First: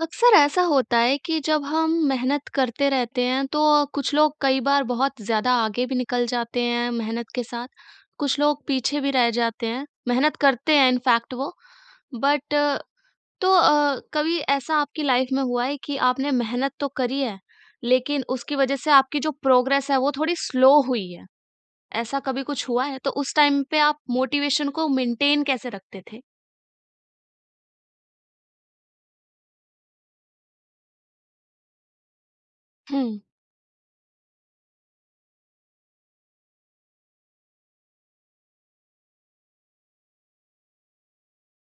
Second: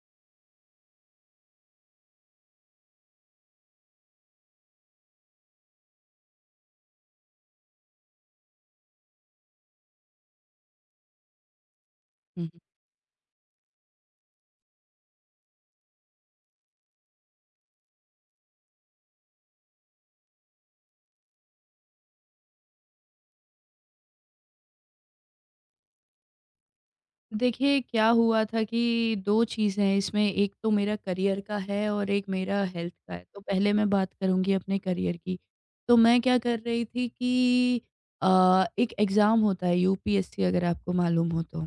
अक्सर ऐसा होता है कि जब हम मेहनत करते रहते हैं तो कुछ लोग कई बार बहुत ज़्यादा आगे भी निकल जाते हैं मेहनत के साथ, कुछ लोग पीछे भी रह जाते हैं, मेहनत करते हैं इनफैक्ट वो। हुँ, बट हुँ। तो कभी ऐसा आपकी लाइफ में हुआ है कि आपने मेहनत तो करी है, लेकिन उसकी वजह से आपकी जो प्रोग्रेस है वो थोड़ी स्लो हुई है, ऐसा कभी कुछ हुआ है? तो उस टाइम पे आप मोटिवेशन को मेंटेन कैसे रखते थे? देखिए, क्या हुआ था कि 2 चीज़ें हैं इसमें, एक तो मेरा करियर का है और एक मेरा हेल्थ का हुँ। है। तो पहले मैं बात करूँगी अपने करियर की। तो मैं क्या कर रही थी कि एक एग्ज़ाम होता है यूपीएससी अगर आपको मालूम हो तो।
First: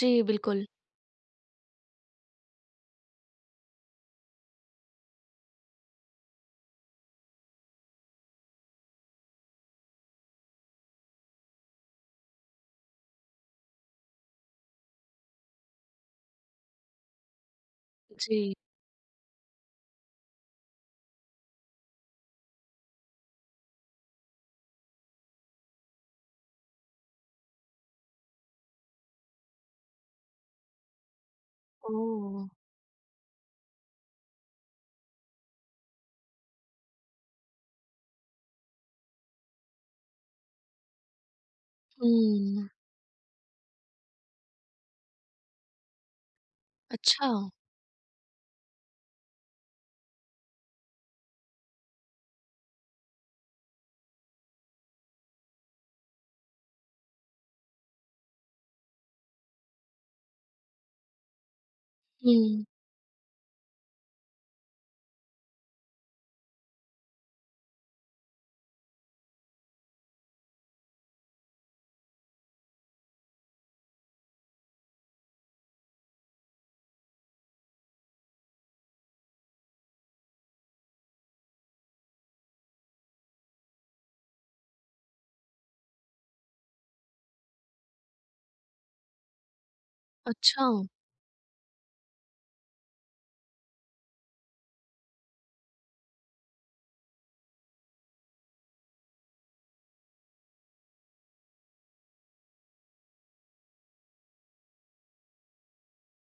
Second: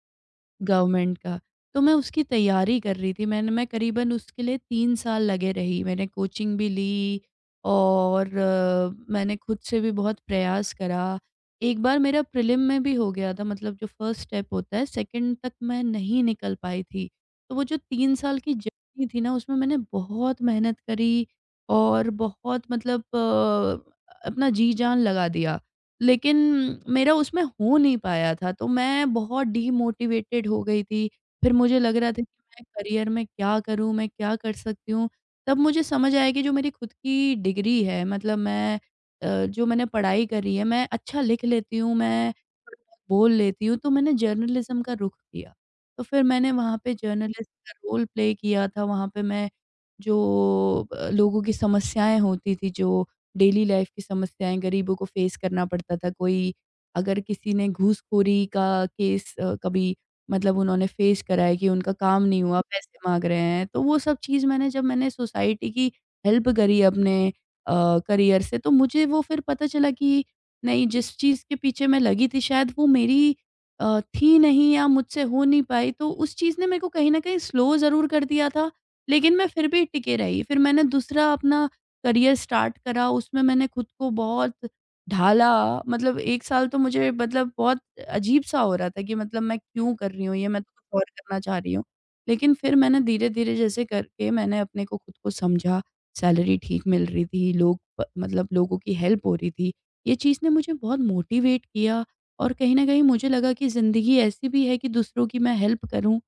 जी, बिल्कुल। गवर्नमेंट का। तो मैं उसकी तैयारी कर रही थी। मैं करीबन उसके लिए 3 साल लगे रही। मैंने कोचिंग भी ली और मैंने खुद से भी बहुत प्रयास करा। एक बार मेरा प्रीलिम में भी हो गया था मतलब जो फर्स्ट स्टेप होता है, सेकंड तक मैं नहीं निकल पाई थी। तो वो जो 3 साल जी। की जर्नी थी ना, उसमें मैंने बहुत मेहनत करी और बहुत मतलब अपना जी-जान लगा दिया। लेकिन मेरा उसमें हो नहीं पाया था, तो मैं बहुत डीमोटिवेटेड हो गई थी। फिर मुझे लग रहा था कि ओह! मैं करियर में क्या करूँ, मैं क्या कर सकती हूँ? तब मुझे समझ आया कि जो मेरी खुद की डिग्री है, मतलब मैं जो मैंने पढ़ाई करी है, मैं अच्छा लिख लेती हूँ, मैं हुँ। थोड़ा-बहुत बोल लेती हूँ, तो मैंने जर्नलिज़्म का रुख किया। तो फिर मैंने वहाँ पे अच्छा, जर्नलिस्ट का रोल प्ले किया था, वहाँ पे मैं जो लोगों की समस्याएँ होती थी, जो डेली लाइफ की समस्याएँ गरीबों को फेस करना पड़ता था। कोई अगर किसी ने घूसखोरी का केस कभी मतलब उन्होंने फेस करा है कि उनका काम नहीं हुआ, हुँ, पैसे माँग रहे हैं, तो वो सब चीज़ मैंने जब मैंने सोसाइटी की हेल्प करी अपने करियर से, तो मुझे वो फिर पता चला कि नहीं, जिस चीज़ के पीछे मैं लगी थी शायद वो मेरी थी नहीं या मुझसे हो नहीं पाई, तो उस चीज़ ने मेरे को कहीं न कहीं स्लो ज़रूर कर दिया था, लेकिन मैं फिर भी टिके रही। फिर मैंने दूसरा अपना करियर स्टार्ट करा, उसमें मैंने खुद को बहुत ढाला। मतलब 1 साल तो मुझे मतलब बहुत अजीब-सा हो रहा था कि मतलब मैं क्यों कर रही हूँ ये, मैं अच्छा। तो कुछ और करना चाह रही हूँ। लेकिन फिर मैंने धीरे-धीरे जैसे करके मैंने अपने को खुद को समझा, सैलरी ठीक मिल रही थी, लोग प मतलब लोगों की हेल्प हो रही थी। ये चीज़ ने मुझे बहुत मोटिवेट किया और कहीं न कहीं मुझे लगा कि ज़िंदगी ऐसी भी है कि दूसरों की मैं हेल्प करूँ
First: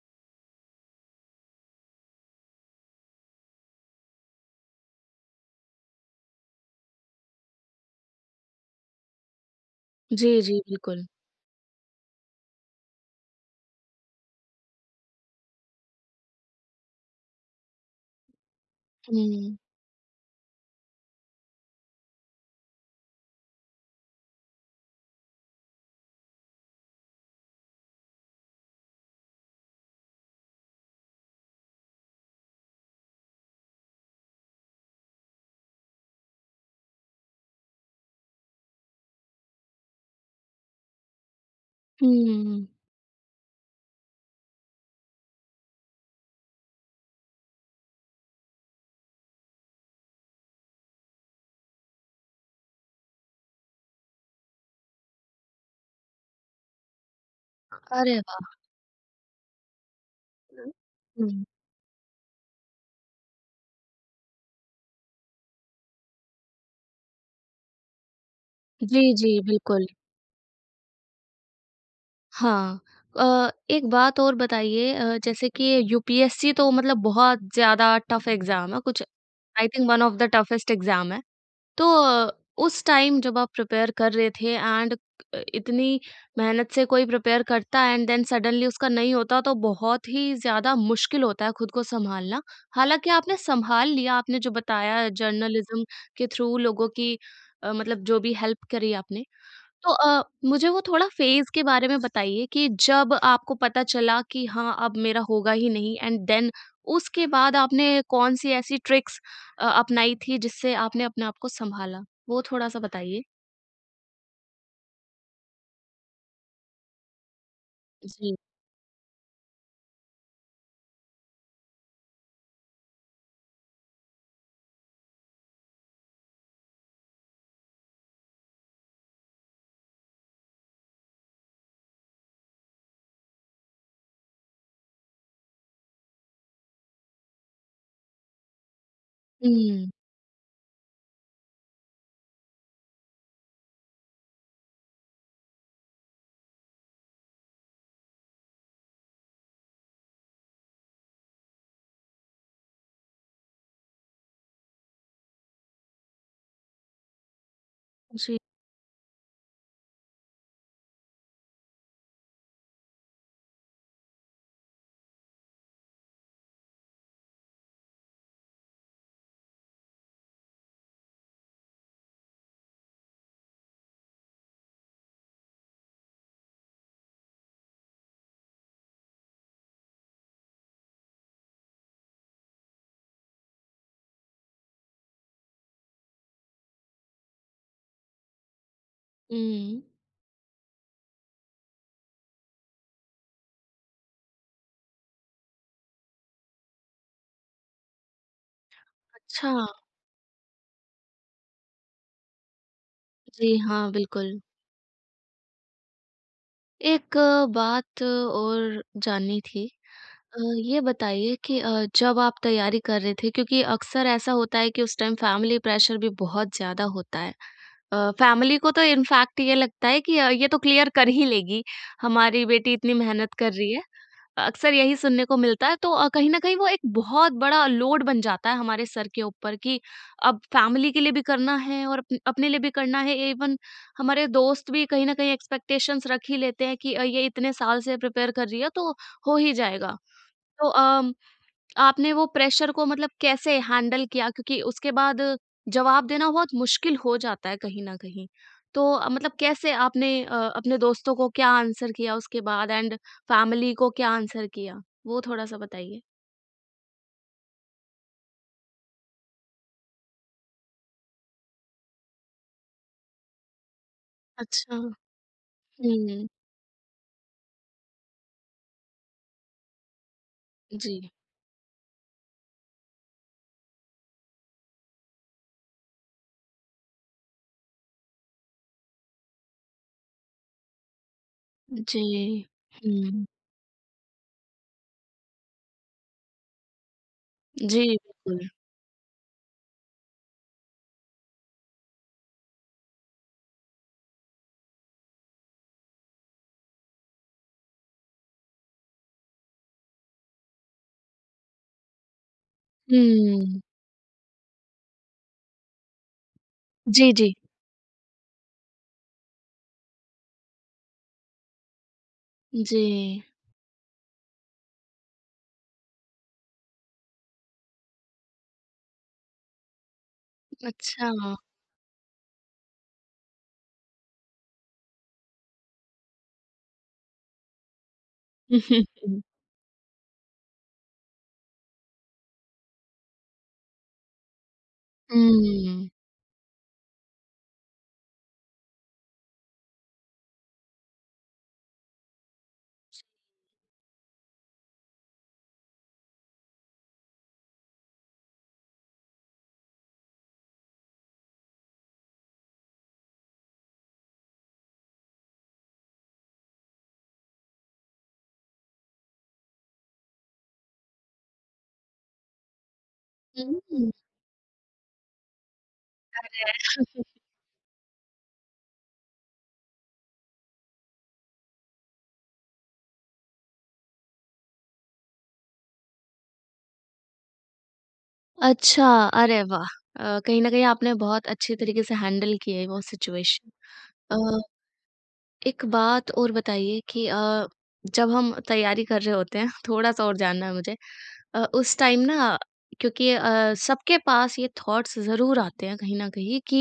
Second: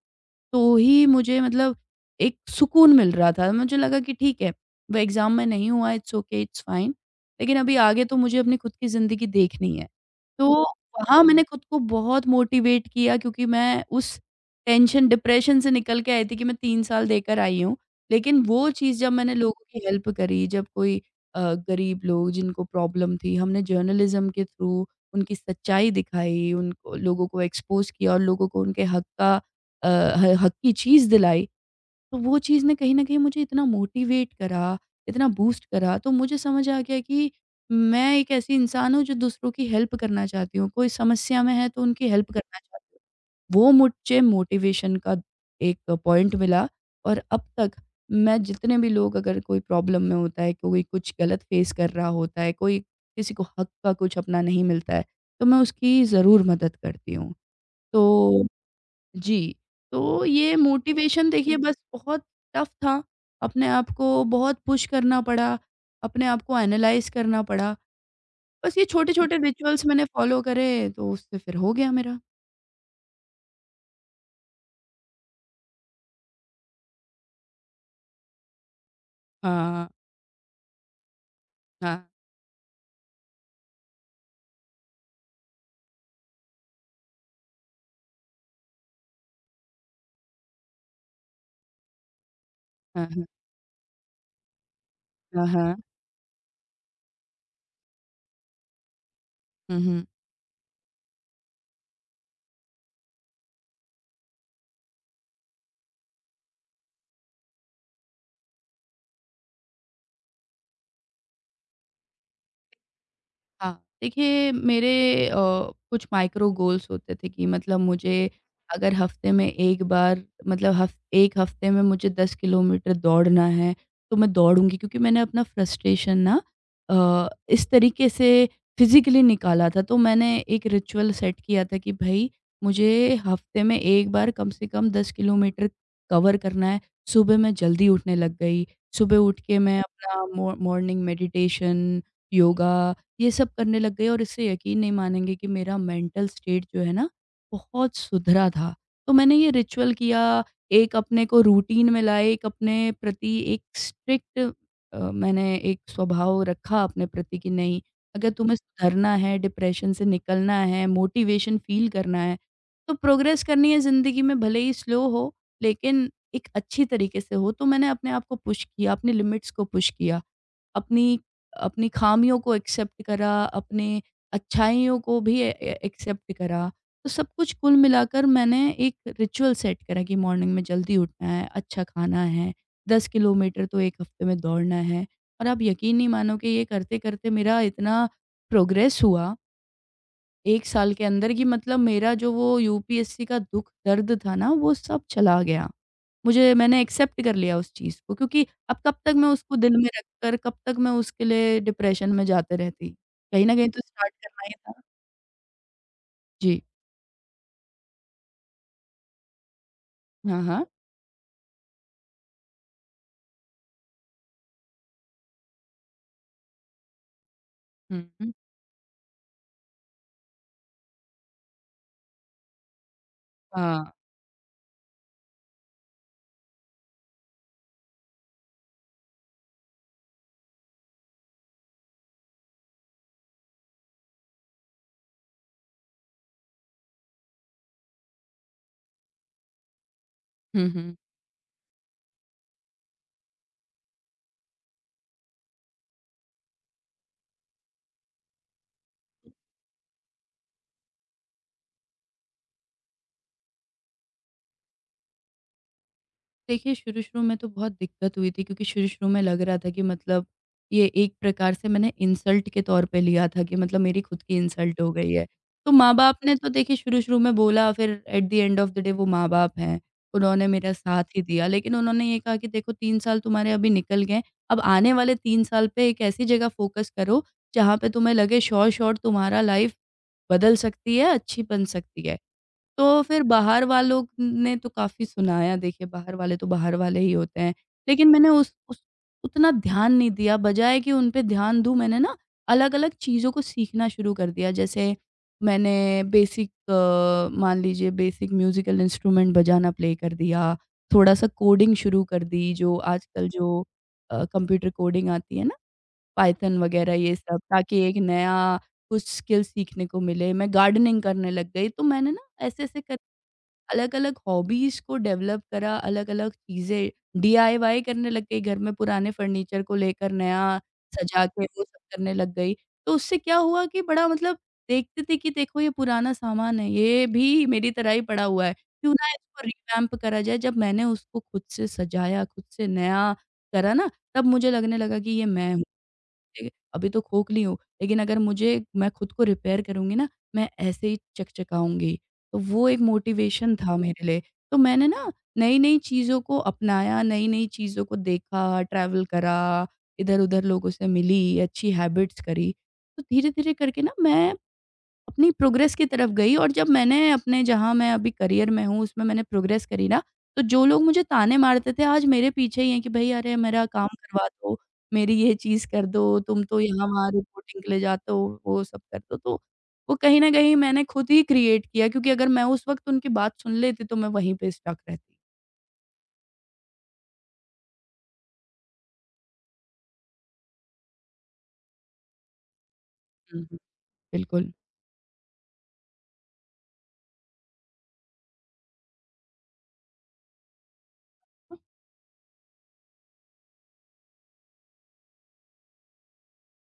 तो ही मुझे मतलब एक सुकून मिल रहा था। मुझे लगा कि ठीक है, वो एग्ज़ाम में नहीं हुआ, इट्स ओके, इट्स फाइन, लेकिन अभी आगे तो मुझे अपनी खुद की ज़िंदगी देखनी है। जी, जी, तो बिल्कुल। वहाँ मैंने खुद को बहुत मोटिवेट किया क्योंकि मैं उस टेंशन, डिप्रेशन से निकल के आई थी कि मैं 3 साल देकर आई हूँ। लेकिन वो चीज़ जब मैंने हुँ, लोगों की हेल्प करी, जब कोई अ, गरीब लोग जिनको प्रॉब्लम थी, हमने जर्नलिज़्म के थ्रू उनकी सच्चाई दिखाई, उनको लोगों को एक्सपोज़ किया और लोगों को उनके हक का अ, ह हक की चीज़ दिलाई, तो वो चीज़ ने कहीं न कहीं मुझे इतना मोटिवेट करा, इतना बूस्ट करा, तो मुझे समझ आ गया कि मैं एक ऐसी इंसान हूँ जो दूसरों की हेल्प करना चाहती हूँ, कोई समस्या में है तो उनकी हेल्प करना हुँ। चाहती हूँ। वो मुझे मोटिवेशन का एक पॉइंट मिला और अब तक मैं जितने भी लोग अगर कोई प्रॉब्लम में होता है, कोई कुछ गलत फेस कर रहा होता है, कोई किसी को हक का कुछ अपना नहीं मिलता है, तो मैं उसकी ज़रूर मदद करती हूँ। अरे तो वाह! जी, तो ये मोटिवेशन हुँ, देखिए बस बहुत टफ था, अपने आप को बहुत पुश करना पड़ा, अपने आप को एनालाइज़ करना पड़ा। बस ये जी, जी, छोटे-छोटे रिचुअल्स बिल्कुल। मैंने फ़ॉलो करे, तो उससे फिर हो गया मेरा। हाँ। एक बात और बताइए, जैसे कि यूपीएससी तो मतलब बहुत ज़्यादा टफ एग्ज़ाम है, कुछ आई हाँ, think one of the toughest exam है। तो हाँ, उस टाइम जब आप प्रिपेयर कर रहे थे एंड इतनी मेहनत से कोई प्रिपेयर करता है एंड देन सडनली उसका नहीं होता तो बहुत ही ज़्यादा मुश्किल होता है खुद को संभालना। हाँ, हालाँकि हाँ, आपने संभाल लिया, आपने जो बताया हाँ, हाँ। जर्नलिज़्म के थ्रू लोगों की मतलब जो भी हेल्प करी आपने। हुँ, तो हुँ। मुझे वो थोड़ा फ़ेज़ के बारे में बताइए कि जब आपको पता चला कि हाँ, अब मेरा होगा ही नहीं एंड देन उसके बाद आपने कौन-सी ऐसी ट्रिक्स अपनाई थी जिससे आपने अपने आप को सँभाला? वो थोड़ा-सा बताइए। हाँ, देखिए मेरे अ, कुछ माइक्रो गोल्स होते थे कि मतलब मुझे जी। अगर हफ़्ते में 1 बार मतलब हफ़ 1 हफ़्ते में मुझे 10 किलोमीटर दौड़ना है, तो मैं दौड़ूँगी क्योंकि मैंने अपना फ्रस्ट्रेशन ना इस तरीके से फिज़िकली निकाला था। तो मैंने एक रिचुअल सेट किया था कि भई मुझे हफ़्ते में 1 बार कम से कम 10 किलोमीटर कवर करना है। सुबह मैं जल्दी उठने लग गई, सुबह उठ के मैं हुँ। अपना मॉ मॉर्निंग मेडिटेशन, योगा ये सब करने लग गए और इससे यकीन नहीं मानेंगे कि मेरा मेंटल स्टेट जो है ना, बहुत सुधरा था। तो मैंने ये रिचुअल किया, एक अपने को रूटीन में लाए, एक अपने प्रति एक स्ट्रिक्ट मैंने एक स्वभाव रखा अपने प्रति कि नहीं, अगर जी। तुम्हें सुधरना है, डिप्रेशन से निकलना है, मोटिवेशन फ़ील करना है, तो प्रोग्रेस करनी है ज़िंदगी में भले ही स्लो हो, लेकिन एक अच्छी तरीके से हो। तो मैंने अपने आप को पुश किया, अपनी लिमिट्स को पुश किया, अपनी अपनी खामियों को एक्सेप्ट करा, अपने अच्छाइयों को भी ए ए एक्सेप्ट करा। तो सब कुछ कुल मिलाकर मैंने एक रिचुअल सेट करा कि मॉर्निंग में जल्दी उठना है, अच्छा खाना है, 10 किलोमीटर तो 1 हफ्ते में दौड़ना है। और आप यकीन नहीं मानोगे ये करते-करते मेरा इतना प्रोग्रेस हुआ हुँ। 1 साल के अंदर कि मतलब मेरा जो वो यूपीएससी का दुःख दर्द था ना, वो सब चला गया। मुझे मैंने एक्सेप्ट कर लिया उस चीज़ को क्योंकि अब कब तक मैं अच्छा, उसको दिल में रखकर कब तक मैं उसके लिए डिप्रेशन में जाते रहती। कहीं जी न कहीं तो हाँ, स्टार्ट बिल्कुल। करना ही था। जी। एक बात और जाननी थी। हाँ, हाँ। ये बताइए कि जब आप तैयारी कर रहे थे क्योंकि अक्सर ऐसा होता है कि उस टाइम फैमिली प्रेशर भी बहुत ज़्यादा होता है। हुँ, हुँ। फैमिली को तो इनफैक्ट ये लगता है कि ये तो क्लियर कर ही लेगी, हमारी बेटी इतनी मेहनत कर रही है। हाँ। अक्सर यही सुनने को मिलता है तो कहीं न कहीं वो एक बहुत बड़ा लोड बन जाता है हमारे सर के ऊपर कि अब फैमिली के लिए भी करना है और अप अपने लिए भी करना है। इवन हमारे दोस्त भी कहीं न कहीं एक्सपेक्टेशंस रख ही लेते हैं कि ये इतने साल से प्रिपेयर कर रही है तो हो ही जाएगा। तो हुँ, हुँ। आपने वो प्रेशर को मतलब कैसे हैंडल किया? क्योंकि उसके बाद जवाब देना बहुत मुश्किल हो जाता है कहीं न कहीं। तो मतलब कैसे आपने अपने दोस्तों को क्या आंसर किया उसके बाद एंड फैमिली को क्या आंसर किया? वो थोड़ा-सा बताइए। देखिए, शुरू-शुरू में तो बहुत दिक्कत हुई थी क्योंकि शुरू-शुरू में लग रहा था कि मतलब ये एक प्रकार से मैंने इंसल्ट के तौर पे लिया था कि मतलब मेरी खुद की अच्छा। इंसल्ट हो गई है। तो माँ-बाप हुँ। ने तो देखिए शुरू-शुरू में बोला फिर at the end of the day वो माँ-बाप हैं, उन्होंने मेरा जी। साथ ही दिया। लेकिन उन्होंने ये कहा कि देखो 3 साल तुम्हारे अभी निकल गए हैं, अब आने वाले 3 साल पे एक ऐसी जगह फ़ोकस करो जहाँ पे तुम्हें लगे श्योर श्योर तुम्हारा लाइफ़ बदल सकती है, अच्छी बन जी। सकती है। तो फिर हुँ। बाहर वालों ने तो काफ़ी सुनाया देखिए, बाहर वाले तो बाहर वाले ही होते हैं। जी, लेकिन मैंने बिल्कुल। उस उतना ध्यान नहीं दिया, बजाए कि उन पे ध्यान दूँ मैंने ना अलग-अलग चीज़ों को सीखना शुरू कर दिया। जैसे मैंने बेसिक मान लीजिए बेसिक म्यूज़िकल इंस्ट्रूमेंट बजाना प्ले कर दिया, थोड़ा-सा कोडिंग शुरू कर दी जो आजकल हुँ। जो कंप्यूटर कोडिंग आती है ना, पायथन वग़ैरह जी, ये जी। सब ताकि एक नया कुछ स्किल सीखने को मिले। मैं गार्डनिंग करने लग गई, तो मैंने ना ऐसे-ऐसे जी। कर अलग-अलग हॉबीज़ को डेवलप करा, अलग-अलग चीज़ें डीआईवाई करने लग गई घर में पुराने फर्नीचर को लेकर नया अच्छा। सजा के वो सब करने लग गई। तो उससे क्या हुआ कि बड़ा मतलब देखते थे कि देखो ये पुराना सामान है, ये भी मेरी तरह ही पड़ा हुआ है, क्यों ना इसको रिवैम्प करा जाए। जब मैंने उसको खुद से सजाया, खुद से नया करा ना, तब मुझे लगने लगा कि ये मैं हूँ। हुँ। देगा। अभी तो खोखली हूँ, लेकिन अगर मुझे मैं खुद को रिपेयर करूँगी ना, मैं ऐसे ही चकचकाऊँगी। तो वो एक मोटिवेशन था मेरे लिए। तो मैंने ना नई-नई चीज़ों को अपनाया, नई-नई चीज़ों को देखा, ट्रैवल करा, इधर-उधर लोगों से मिली, अच्छी हैबिट्स करी। तो धीरे-धीरे करके ना मैं अपनी प्रोग्रेस की तरफ गई और जब मैंने अपने जहाँ मैं अभी करियर में हूँ, उसमें मैंने प्रोग्रेस करी ना, तो जो लोग मुझे ताने मारते थे, आज मेरे पीछे ही हैं कि भई अरे मेरा काम हुँ। करवा दो, मेरी ये चीज़ कर दो, तुम तो यहाँ-वहाँ रिपोर्टिंग के लिए जाते हो, वो सब कर दो। तो वो कहीं न कहीं मैंने खुद ही क्रिएट किया क्योंकि अगर मैं उस वक़्त उनकी बात सुन लेती तो मैं वहीं पे स्टक रहती। अच्छा, अरे वाह! कहीं न कहीं आपने बहुत अच्छे तरीके से हैंडल की है वो हुँ, सिचुएशन। हुँ। अ, बिल्कुल। एक बात और बताइए कि जब हम तैयारी कर रहे होते हैं थोड़ा-सा और जानना है मुझे। उस टाइम ना क्योंकि सबके पास ये थॉट्स ज़रूर आते हैं कहीं न कहीं कि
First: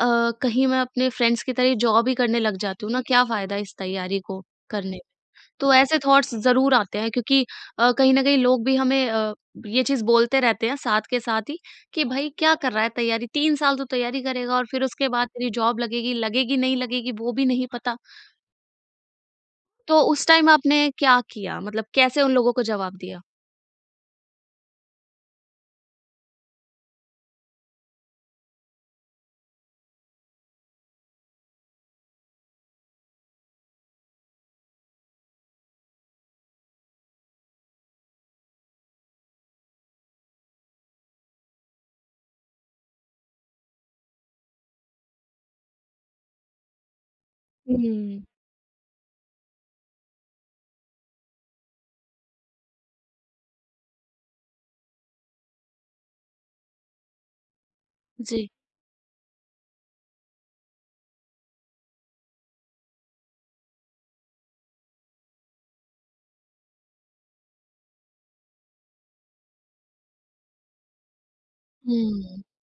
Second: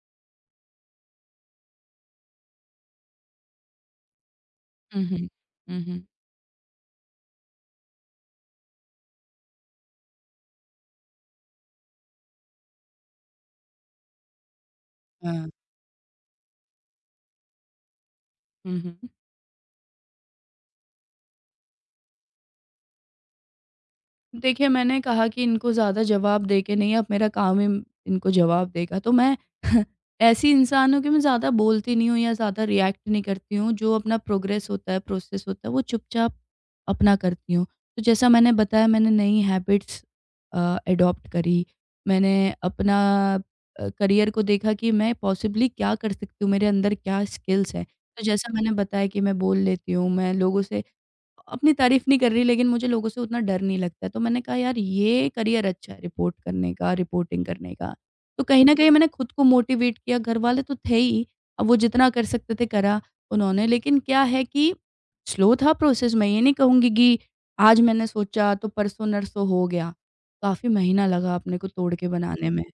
अ, कहीं मैं अपने फ्रेंड्स की तरह जॉब ही करने लग जाती हूँ ना, क्या फ़ायदा इस तैयारी को करने। हुँ, हुँ। तो हुँ, ऐसे हुँ। थॉट्स ज़रूर आते हैं क्योंकि कहीं न कहीं लोग भी हमें ये चीज़ बोलते रहते हैं साथ के साथ ही कि भाई क्या कर रहा है तैयारी, 3 साल तू तैयारी करेगा और फिर उसके बाद तेरी हाँ। जॉब लगेगी, लगेगी नहीं लगेगी वो भी नहीं पता। हुँ, हुँ। तो उस टाइम आपने क्या किया? मतलब कैसे उन लोगों को जवाब दिया? देखिए, मैंने कहा कि इनको ज़्यादा जवाब दे के नहीं अब मेरा काम ही इनको जवाब देगा। तो मैं ऐसी इंसान हूँ कि मैं ज़्यादा बोलती नहीं हूँ या ज़्यादा रिएक्ट नहीं करती हूँ। जो अपना प्रोग्रेस होता है, प्रोसेस होता है वो चुपचाप अपना करती हूँ। तो जैसा मैंने बताया मैंने नई हैबिट्स एडॉप्ट करी। मैंने अपना करियर को देखा कि मैं पॉसिबली क्या कर सकती हूँ, मेरे अंदर क्या स्किल्स हैं। हुँ। तो जैसा मैंने बताया कि मैं बोल लेती हूँ, मैं लोगों से अपनी तारीफ नहीं कर रही लेकिन मुझे लोगों से उतना डर नहीं लगता है। तो मैंने कहा यार ये करियर अच्छा है रिपोर्ट करने का, रिपोर्टिंग करने का। तो जी। कहीं न कहीं मैंने खुद को मोटिवेट किया, घरवाले तो थे ही, अब वो जितना कर सकते थे करा उन्होंने। लेकिन क्या है कि स्लो था प्रोसेस, मैं ये नहीं कहूँगी कि आज मैंने सोचा तो परसों नरसों हो गया। काफ़ी महीना लगा अपने को तोड़ के हुँ। बनाने में।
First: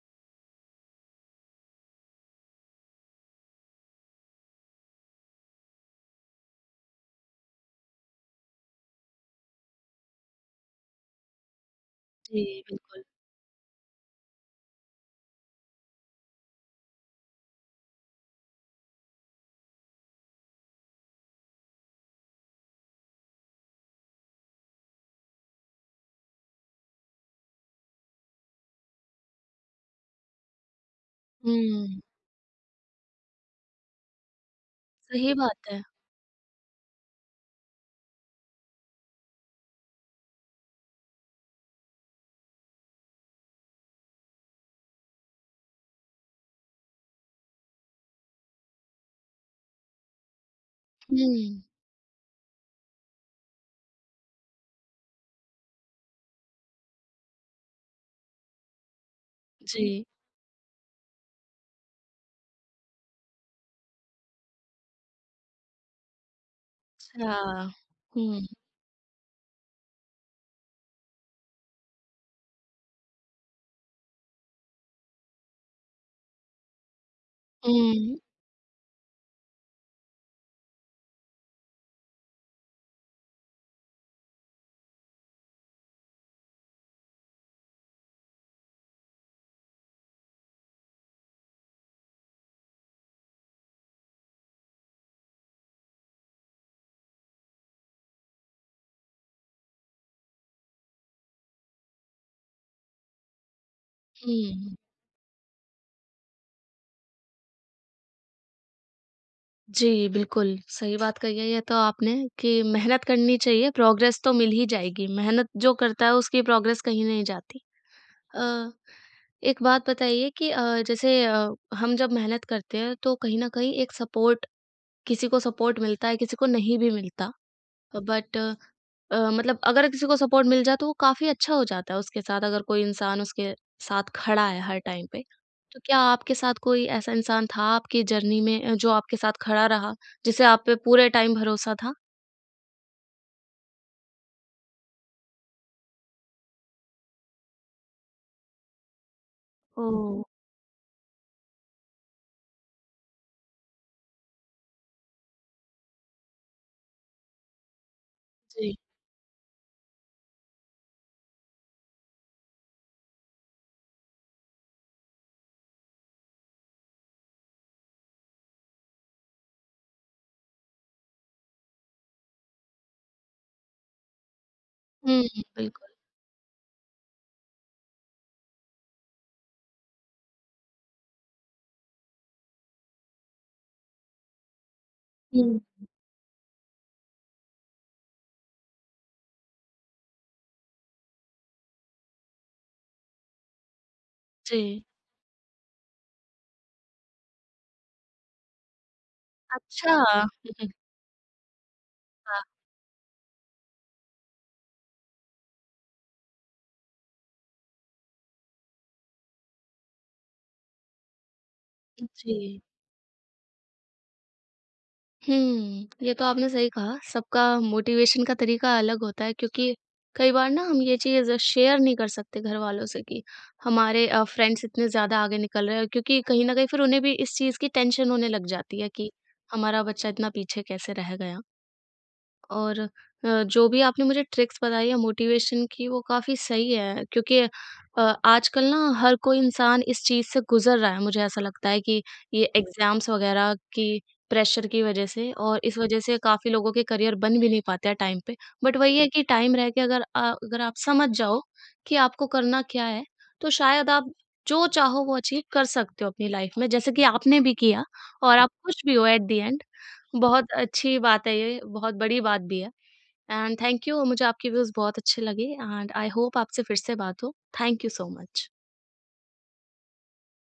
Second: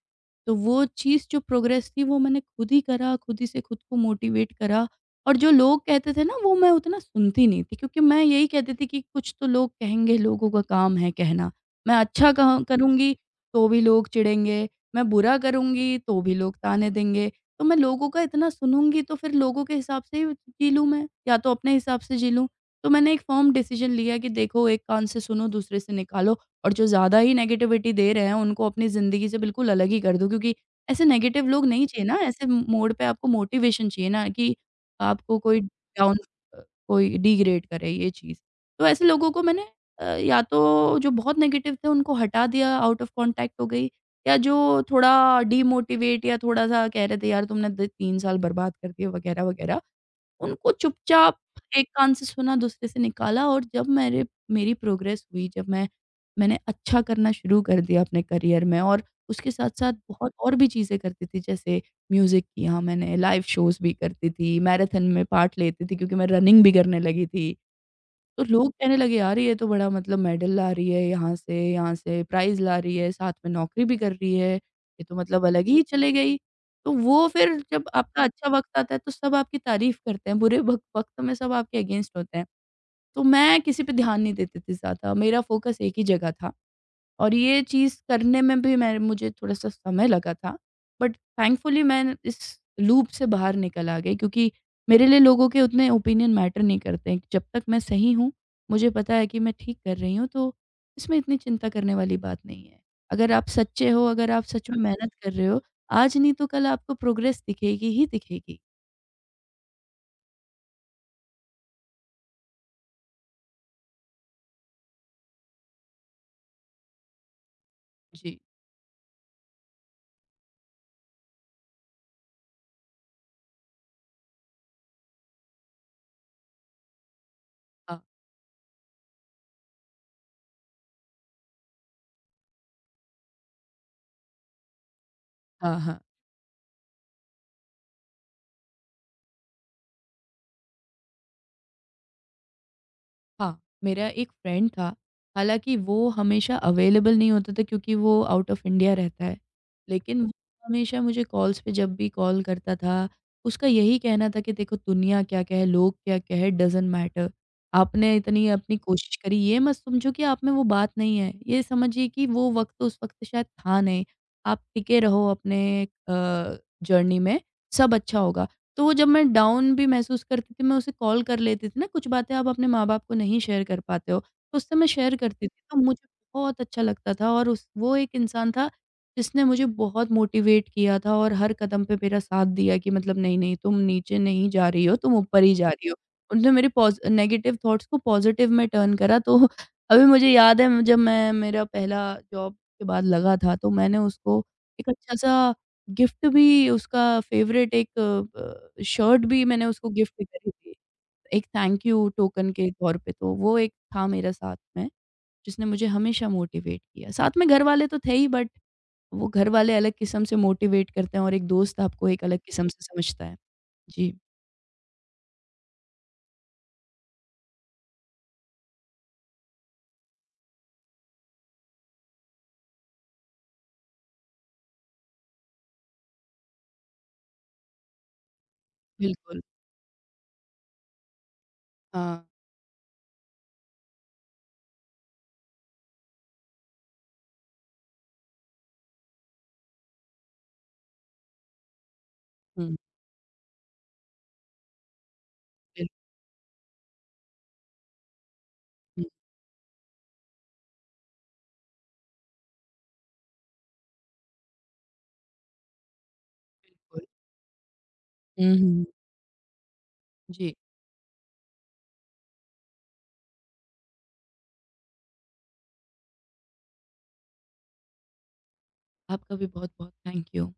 तो वो चीज़ जो प्रोग्रेस थी वो मैंने खुद ही करा, खुद ही से खुद को मोटिवेट करा। और जो लोग कहते थे ना वो मैं उतना सुनती नहीं थी क्योंकि मैं यही कहती थी कि कुछ तो लोग कहेंगे, लोगों का काम है कहना। मैं अच्छा जी, कह बिल्कुल। करूँगी तो भी लोग चिढ़ेंगे, मैं बुरा करूँगी तो भी लोग ताने देंगे। तो मैं लोगों का इतना सुनूँगी तो फिर लोगों के हिसाब से ही जी लूँ मैं या तो अपने हिसाब से जी लूँ। तो मैंने एक फर्म डिसीज़न लिया कि देखो, एक कान से सुनो, दूसरे से निकालो, और जो ज़्यादा ही नेगेटिविटी दे रहे हैं उनको अपनी ज़िंदगी से बिल्कुल अलग ही कर दो, क्योंकि ऐसे नेगेटिव लोग नहीं हुँ, चाहिए ना। ऐसे मोड़ पे आपको मोटिवेशन चाहिए ना, कि सही आपको कोई बात है। डाउन अ, कोई डिग्रेड करे ये चीज़। तो ऐसे लोगों को मैंने या तो जो बहुत नेगेटिव थे उनको हटा दिया, आउट ऑफ कॉन्टैक्ट हो गई, या जो थोड़ा डिमोटिवेट या थोड़ा-सा कह रहे थे, यार तुमने द 3 साल बर्बाद कर दिए वगैरह-वगैरह। उनको हुँ, चुपचाप एक कान से सुना, दूसरे से निकाला। और जब मेरे मेरी प्रोग्रेस हुई, जब मैंने अच्छा करना शुरू कर दिया अपने करियर में, और उसके साथ-साथ जी। बहुत और भी चीज़ें करती थी, जैसे म्यूज़िक किया मैंने, लाइव शोज़ भी करती थी, मैराथन में पार्ट लेती थी, क्योंकि मैं रनिंग भी करने लगी थी। अच्छा। हुँ, तो लोग कहने लगे, यार ये तो बड़ा मतलब मेडल ला रही है, यहाँ से प्राइज़ ला रही है, साथ में नौकरी भी कर रही है, ये तो मतलब अलग ही चले गई। तो वो फिर जब हुँ, आपका अच्छा वक़्त आता है तो सब आपकी तारीफ़ करते हैं, बुरे वक़्त वक़्त में सब आपके अगेंस्ट होते हैं। तो मैं किसी पे ध्यान नहीं देती थी ज़्यादा, मेरा फ़ोकस एक ही जगह था। और ये चीज़ करने में भी मैं मुझे थोड़ा-सा समय लगा था, बट थैंकफुली मैं इस लूप से बाहर निकल आ गई, क्योंकि मेरे लिए लोगों के उतने ओपिनियन मैटर नहीं करते हैं। जब तक मैं सही हूँ, मुझे पता है कि मैं ठीक कर रही हूँ, तो इसमें इतनी चिंता करने वाली बात नहीं है। अगर आप सच्चे हो, अगर आप सच हुँ। में मेहनत कर रहे हो, आज नहीं तो कल आपको प्रोग्रेस दिखेगी ही दिखेगी। जी, बिल्कुल, सही बात कही है ये तो आपने कि मेहनत करनी चाहिए, प्रोग्रेस तो मिल ही जाएगी, मेहनत जो करता है उसकी प्रोग्रेस कहीं नहीं जाती। जी। अ, एक बात बताइए कि हम जब मेहनत करते हैं तो कहीं न कहीं एक सपोर्ट, किसी को सपोर्ट मिलता है, किसी को नहीं भी मिलता। हाँ। बट मतलब अगर किसी को सपोर्ट मिल जाए तो वो काफ़ी अच्छा हो जाता है उसके साथ, अगर कोई इंसान उसके साथ खड़ा है हर टाइम पे। हाँ, तो क्या हाँ। आपके साथ कोई ऐसा इंसान था आपकी जर्नी में, जो आपके साथ खड़ा रहा, जिसे आप पे पूरे टाइम भरोसा था? हाँ, मेरा एक फ्रेंड था, हालाँकि वो हमेशा अवेलेबल नहीं होता था, क्योंकि वो आउट ऑफ़ इंडिया रहता है। ओह! लेकिन वो हमेशा मुझे कॉल्स पे, जब भी कॉल करता था, उसका यही कहना था कि देखो, दुनिया क्या कहे, लोग क्या कहे, डज़न्ट मैटर। आपने इतनी जी। अपनी कोशिश करी, ये मत समझो कि आप में वो बात नहीं है। ये समझिए कि वो वक़्त उस वक़्त शायद था नहीं। आप टिके रहो अपने अ, जर्नी में, सब अच्छा होगा। तो वो, जब मैं डाउन भी महसूस करती थी, मैं उसे कॉल कर लेती थी ना। कुछ बातें आप अपने माँ-बाप को नहीं शेयर कर पाते हो, तो उससे मैं शेयर हुँ, करती थी, तो बिल्कुल। मुझे बहुत अच्छा लगता था। और उस वो एक इंसान था, जिसने मुझे बहुत मोटिवेट किया था और हर कदम पे मेरा साथ दिया, कि मतलब नहीं, नहीं तुम नीचे नहीं जा रही हो, तुम ऊपर ही हुँ। जा रही हो। उन्होंने मेरे पॉज़ नेगेटिव थॉट्स को पॉज़िटिव में टर्न करा। तो अभी मुझे याद है, जब मैं मेरा पहला जॉब के बाद लगा था, तो मैंने उसको जी। एक अच्छा-सा गिफ्ट, भी उसका फ़ेवरेट एक शर्ट, भी मैंने उसको अच्छा। गिफ्ट करी हुँ, हुँ। थी। एक थैंक यू हाँ, टोकन के तौर पे। तो वो एक था मेरा साथ में, जिसने मुझे हमेशा मोटिवेट किया। साथ में घरवाले तो थे ही, बट वो घरवाले अलग किस्म से मोटिवेट करते हैं, और एक दोस्त आपको एक अलग जी। किस्म से समझता है। जी, ये तो आपने सही कहा। सबका मोटिवेशन का तरीका अलग होता है क्योंकि कई बार ना हम ये चीज़ शेयर नहीं कर सकते घर वालों से कि हमारे फ्रेंड्स इतने ज़्यादा आगे निकल रहे हैं क्योंकि कहीं न कहीं फिर उन्हें भी इस चीज़ की टेंशन होने लग जाती है कि बिल्कुल। हमारा बच्चा इतना पीछे कैसे रह गया। हाँ। और जो भी आपने मुझे ट्रिक्स बताई है मोटिवेशन की वो काफ़ी सही है क्योंकि आजकल ना हर कोई इंसान इस चीज़ से गुज़र रहा है, मुझे ऐसा लगता है कि ये हुँ, एग्ज़ाम्स वग़ैरह की प्रेशर की वज़ह से, और इस बिल्कुल, वज़ह से काफ़ी लोगों के करियर बन भी नहीं पाते हैं टाइम पे। बट वही है कि टाइम रह के अगर अगर आप समझ जाओ कि आपको करना क्या है, तो शायद आप जो चाहो वो अचीव कर सकते हो अपनी लाइफ़ में, जैसे कि बिल्कुल। आपने भी किया। और आप हुँ, खुश हुँ। भी हो एट द एंड। बहुत जी, अच्छी बात है ये, बहुत बड़ी बात भी है, एंड थैंक यू। मुझे आपके व्यूज़ बहुत अच्छे लगे एंड आई होप आपसे फिर से बात हो। Thank you so much. आपका भी बहुत-बहुत थैंक यू।